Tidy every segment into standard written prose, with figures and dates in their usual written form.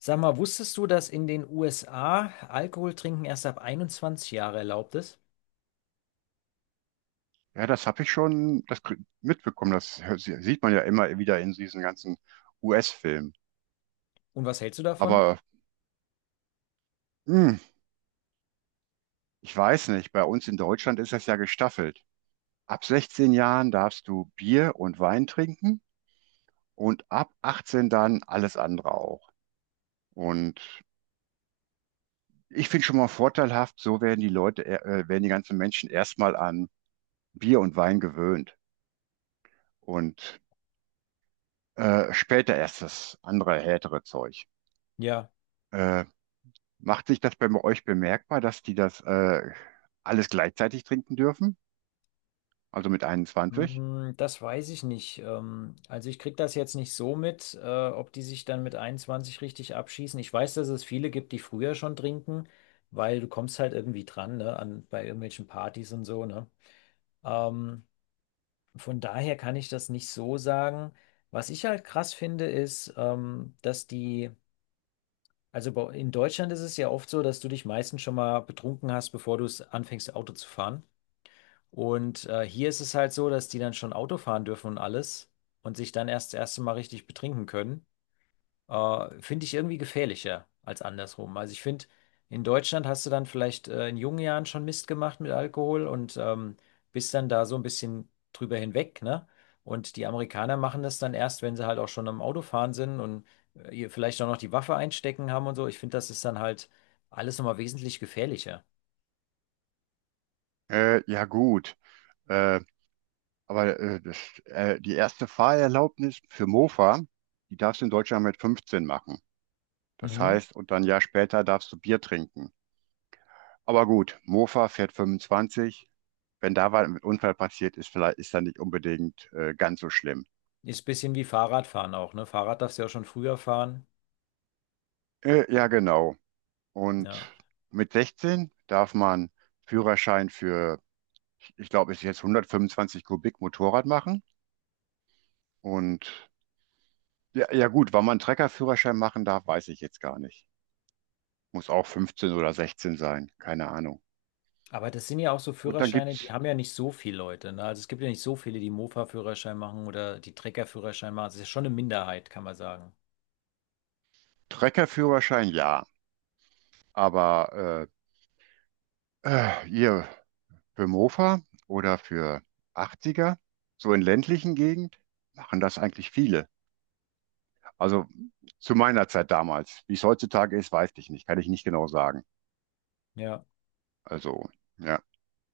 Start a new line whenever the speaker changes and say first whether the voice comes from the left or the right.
left: Sag mal, wusstest du, dass in den USA Alkohol trinken erst ab 21 Jahre erlaubt ist?
right: Ja, das habe ich schon mitbekommen. Sieht man ja immer wieder in diesen ganzen US-Filmen.
left: Und was hältst du davon?
right: Aber hm, ich weiß nicht, bei uns in Deutschland ist das ja gestaffelt. Ab 16 Jahren darfst du Bier und Wein trinken und ab 18 dann alles andere auch. Und ich finde schon mal vorteilhaft, so werden werden die ganzen Menschen erstmal an Bier und Wein gewöhnt und später erst das andere härtere Zeug.
left: Ja,
right: Äh, Macht sich das bei euch bemerkbar, dass die das alles gleichzeitig trinken dürfen? Also mit 21?
left: Das weiß ich nicht. Also ich krieg das jetzt nicht so mit, ob die sich dann mit 21 richtig abschießen. Ich weiß, dass es viele gibt, die früher schon trinken, weil du kommst halt irgendwie dran, ne, an, bei irgendwelchen Partys und so, ne? Ähm, von daher kann ich das nicht so sagen. Was ich halt krass finde, ist, dass die Also bei, in Deutschland ist es ja oft so, dass du dich meistens schon mal betrunken hast, bevor du es anfängst, Auto zu fahren. Und hier ist es halt so, dass die dann schon Auto fahren dürfen und alles und sich dann erst das erste Mal richtig betrinken können. Finde ich irgendwie gefährlicher als andersrum. Also ich finde, in Deutschland hast du dann vielleicht in jungen Jahren schon Mist gemacht mit Alkohol und bist dann da so ein bisschen drüber hinweg, ne? Und die Amerikaner machen das dann erst, wenn sie halt auch schon am Autofahren sind und ihr vielleicht auch noch die Waffe einstecken haben und so. Ich finde, das ist dann halt alles nochmal wesentlich gefährlicher.
right: Ja gut, äh, aber die erste Fahrerlaubnis für Mofa, die darfst du in Deutschland mit 15 machen. Das
left: Mhm.
right: heißt, und dann ein Jahr später darfst du Bier trinken. Aber gut, Mofa fährt 25. Wenn da was mit Unfall passiert ist, vielleicht ist dann nicht unbedingt ganz so schlimm.
left: Ist ein bisschen wie Fahrradfahren auch, ne? Fahrrad darfst du ja auch schon früher fahren.
right: Ja genau.
left: Ja.
right: Und mit 16 darf man Führerschein für, ich glaube, ich jetzt 125 Kubik Motorrad machen. Und ja, ja gut, wann man einen Treckerführerschein machen darf, weiß ich jetzt gar nicht. Muss auch 15 oder 16 sein, keine Ahnung.
left: Aber das sind ja auch so
right: Und dann
left: Führerscheine, die
right: gibt's
left: haben ja nicht so viele Leute. Ne? Also es gibt ja nicht so viele, die Mofa-Führerschein machen oder die Trecker-Führerschein machen. Das ist ja schon eine Minderheit, kann man sagen.
right: Treckerführerschein, ja. Aber hier für Mofa oder für 80er, so in ländlichen Gegend, machen das eigentlich viele. Also zu meiner Zeit damals. Wie es heutzutage ist, weiß ich nicht. Kann ich nicht genau sagen.
left: Ja.
right: Also, ja.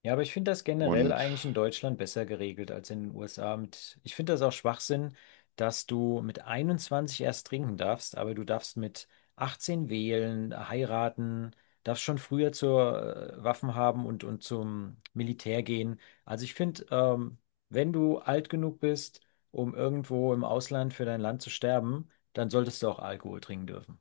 left: Ja, aber ich finde das generell
right: Und
left: eigentlich in Deutschland besser geregelt als in den USA. Mit, ich finde das auch Schwachsinn, dass du mit 21 erst trinken darfst, aber du darfst mit 18 wählen, heiraten, darfst schon früher zur Waffen haben und zum Militär gehen. Also ich finde, wenn du alt genug bist, um irgendwo im Ausland für dein Land zu sterben, dann solltest du auch Alkohol trinken dürfen.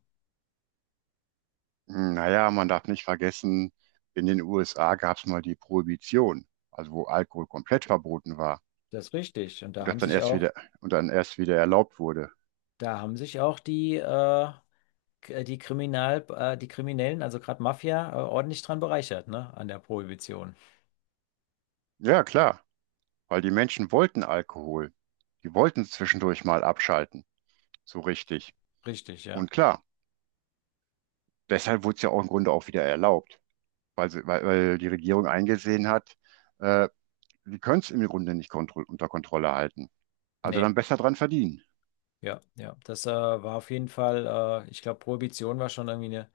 right: naja, man darf nicht vergessen, in den USA gab es mal die Prohibition, also wo Alkohol komplett verboten war
left: Das ist richtig. Und
right: und
left: da
right: das
left: haben
right: dann
left: sich
right: erst
left: auch,
right: wieder und dann erst wieder erlaubt wurde.
left: da haben sich auch die die Kriminellen, also gerade Mafia, ordentlich dran bereichert, ne? An der Prohibition.
right: Ja, klar, weil die Menschen wollten Alkohol. Die wollten zwischendurch mal abschalten, so richtig.
left: Richtig, ja.
right: Und klar, deshalb wurde es ja auch im Grunde auch wieder erlaubt, weil die Regierung eingesehen hat, äh, die können es im Grunde nicht kontro unter Kontrolle halten. Also dann
left: Nee,
right: besser dran verdienen.
left: ja, ja. Das war auf jeden Fall, ich glaube, Prohibition war schon irgendwie eine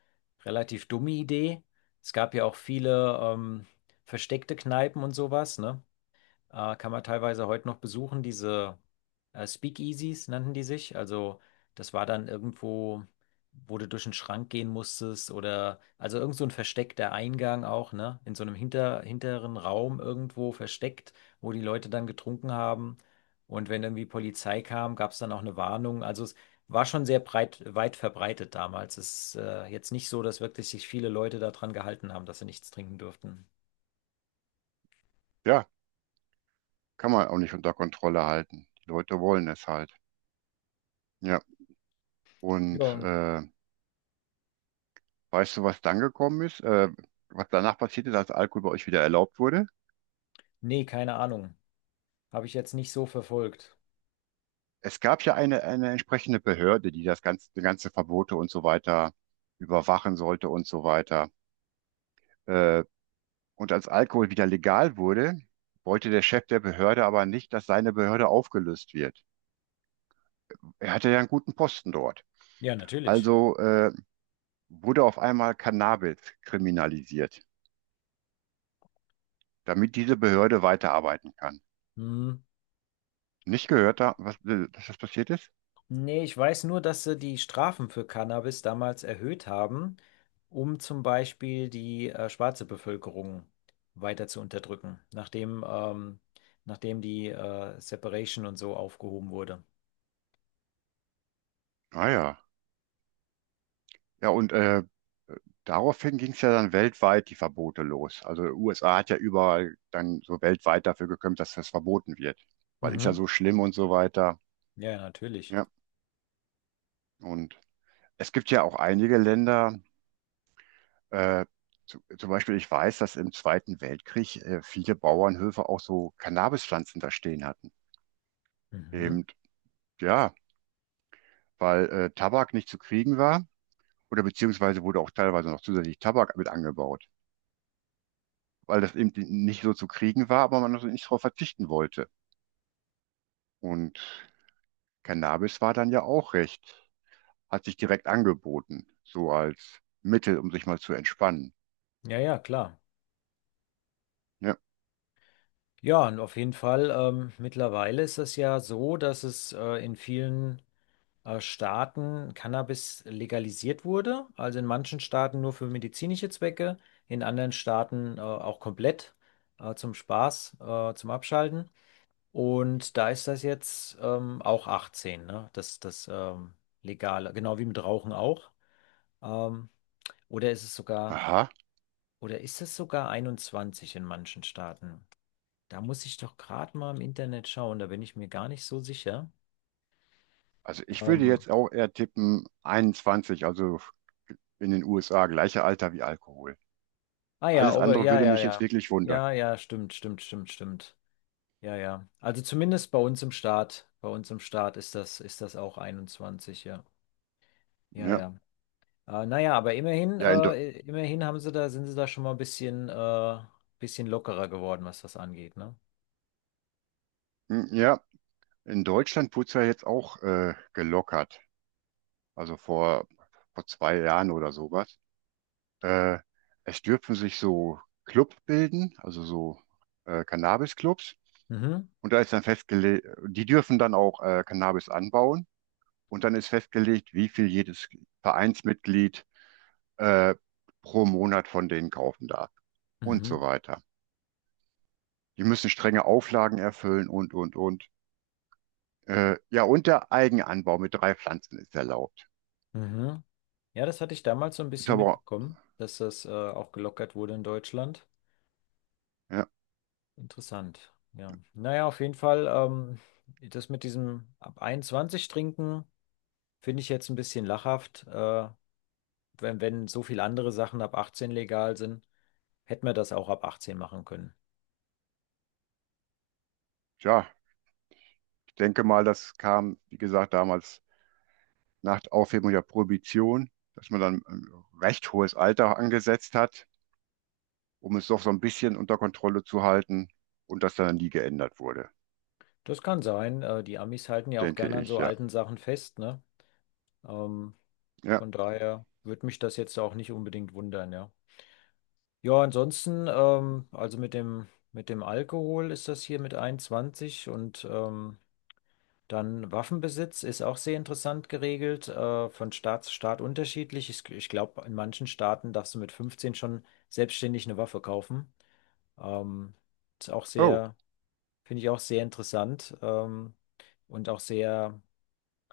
left: relativ dumme Idee. Es gab ja auch viele versteckte Kneipen und sowas, ne? Kann man teilweise heute noch besuchen. Diese Speakeasies nannten die sich. Also das war dann irgendwo, wo du durch einen Schrank gehen musstest oder also irgend so ein versteckter Eingang auch, ne? In so einem hinteren Raum irgendwo versteckt, wo die Leute dann getrunken haben. Und wenn irgendwie Polizei kam, gab es dann auch eine Warnung. Also es war schon sehr weit verbreitet damals. Es ist jetzt nicht so, dass wirklich sich viele Leute daran gehalten haben, dass sie nichts trinken durften.
right: Ja, kann man auch nicht unter Kontrolle halten. Die Leute wollen es halt. Ja. Und
left: Ja,
right: weißt du, was dann gekommen ist? Was danach passiert ist, als Alkohol bei euch wieder erlaubt wurde?
left: nee, keine Ahnung. Habe ich jetzt nicht so verfolgt.
right: Es gab ja eine entsprechende Behörde, die die ganze Verbote und so weiter überwachen sollte und so weiter. Äh, und als Alkohol wieder legal wurde, wollte der Chef der Behörde aber nicht, dass seine Behörde aufgelöst wird. Er hatte ja einen guten Posten dort.
left: Ja, natürlich.
right: Also wurde auf einmal Cannabis kriminalisiert, damit diese Behörde weiterarbeiten kann.
left: Hm.
right: Nicht gehört, dass das passiert ist?
left: Nee, ich weiß nur, dass sie die Strafen für Cannabis damals erhöht haben, um zum Beispiel die schwarze Bevölkerung weiter zu unterdrücken, nachdem die Separation und so aufgehoben wurde.
right: Ah ja. Ja, und daraufhin ging es ja dann weltweit die Verbote los. Also USA hat ja überall dann so weltweit dafür gekämpft, dass das verboten wird, weil ist ja
left: Mhm.
right: so schlimm und so weiter.
left: Ja, ja, natürlich.
right: Ja, und es gibt ja auch einige Länder, äh, zum Beispiel ich weiß, dass im Zweiten Weltkrieg viele Bauernhöfe auch so Cannabispflanzen da stehen hatten.
left: Mhm.
right: Eben, ja, weil Tabak nicht zu kriegen war oder beziehungsweise wurde auch teilweise noch zusätzlich Tabak mit angebaut, weil das eben nicht so zu kriegen war, aber man also nicht darauf verzichten wollte. Und Cannabis war dann ja auch recht, hat sich direkt angeboten, so als Mittel, um sich mal zu entspannen.
left: Ja, ja, klar.
right: Ja.
left: Ja, und auf jeden Fall, mittlerweile ist es ja so, dass es in vielen Staaten Cannabis legalisiert wurde. Also in manchen Staaten nur für medizinische Zwecke, in anderen Staaten auch komplett zum Spaß, zum Abschalten. Und da ist das jetzt auch 18, ne? Das Legale, genau wie mit Rauchen auch. Ähm, oder ist es sogar,
right: Aha,
left: oder ist es sogar 21 in manchen Staaten? Da muss ich doch gerade mal im Internet schauen, da bin ich mir gar nicht so sicher.
right: also ich würde
left: Ähm,
right: jetzt auch eher tippen 21, also in den USA, gleiche Alter wie Alkohol.
left: Ah ja,
right: Alles
left: Over,
right: andere
left: ja,
right: würde
left: ja,
right: mich jetzt
left: ja.
right: wirklich wundern.
left: Ja, ja, stimmt, stimmt, stimmt, stimmt. Ja, ja. Also zumindest bei uns im Staat ist das auch 21. Ja. Ja,
right: Ja,
left: ja. Naja, aber immerhin,
right: ja,
left: äh, immerhin haben sind sie da schon mal ein bisschen lockerer geworden, was das angeht, ne?
right: hm, ja, in Deutschland wurde es ja jetzt auch gelockert, also vor 2 Jahren oder sowas. Äh, es dürfen sich so Club bilden, also so Cannabis-Clubs.
left: Mhm.
right: Und da ist dann festgelegt, die dürfen dann auch Cannabis anbauen. Und dann ist festgelegt, wie viel jedes Vereinsmitglied äh, pro Monat von denen kaufen darf. Und so
left: Mhm.
right: weiter. Die müssen strenge Auflagen erfüllen und, und. Ja, und der Eigenanbau mit drei Pflanzen ist erlaubt.
left: Mhm. Ja, das hatte ich damals so ein
right: Ist
left: bisschen
right: aber,
left: mitbekommen, dass das, auch gelockert wurde in Deutschland.
right: ja,
left: Interessant. Ja. Naja, auf jeden Fall, das mit diesem ab 21 trinken. Finde ich jetzt ein bisschen lachhaft. Wenn so viele andere Sachen ab 18 legal sind, hätten wir das auch ab 18 machen können.
right: tja, ich denke mal, das kam, wie gesagt, damals nach Aufhebung der Prohibition, dass man dann ein recht hohes Alter angesetzt hat, um es doch so ein bisschen unter Kontrolle zu halten und das dann nie geändert wurde,
left: Das kann sein. Die Amis halten ja auch
right: denke
left: gerne an
right: ich,
left: so
right: ja.
left: alten Sachen fest, ne? Ähm,
right: Ja,
left: von daher würde mich das jetzt auch nicht unbedingt wundern, ja. Ja, ansonsten, also mit dem, Alkohol ist das hier mit 21 und dann Waffenbesitz ist auch sehr interessant geregelt, von Staat zu Staat unterschiedlich. Ich glaube, in manchen Staaten darfst du mit 15 schon selbstständig eine Waffe kaufen. Ähm, ist auch
right: oh,
left: sehr, finde ich auch sehr interessant, und auch sehr,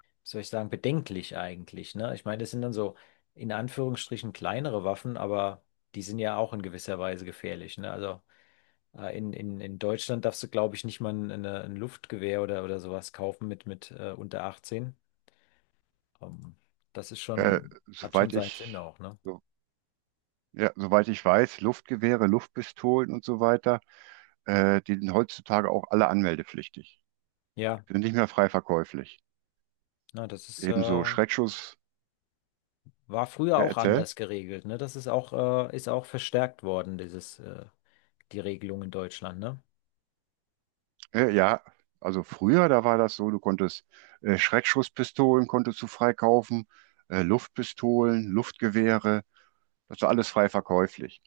left: wie soll ich sagen, bedenklich eigentlich, ne? Ich meine, das sind dann so in Anführungsstrichen kleinere Waffen, aber die sind ja auch in gewisser Weise gefährlich, ne? Also in Deutschland darfst du, glaube ich, nicht mal ein Luftgewehr oder sowas kaufen mit unter 18. Ähm, das ist
right: äh,
left: schon, hat schon
right: soweit
left: seinen Sinn
right: ich,
left: auch, ne?
right: so, ja, soweit ich weiß, Luftgewehre, Luftpistolen und so weiter, die sind heutzutage auch alle anmeldepflichtig,
left: Ja,
right: sind nicht mehr frei verkäuflich.
left: na,
right: Ebenso Schreckschuss,
left: war früher
right: ja,
left: auch
right: erzähl.
left: anders geregelt, ne? Das ist auch verstärkt worden, die Regelung in Deutschland, ne?
right: Ja, also früher, da war das so, du konntest Schreckschusspistolen konntest du freikaufen, Luftpistolen, Luftgewehre, das war alles frei verkäuflich.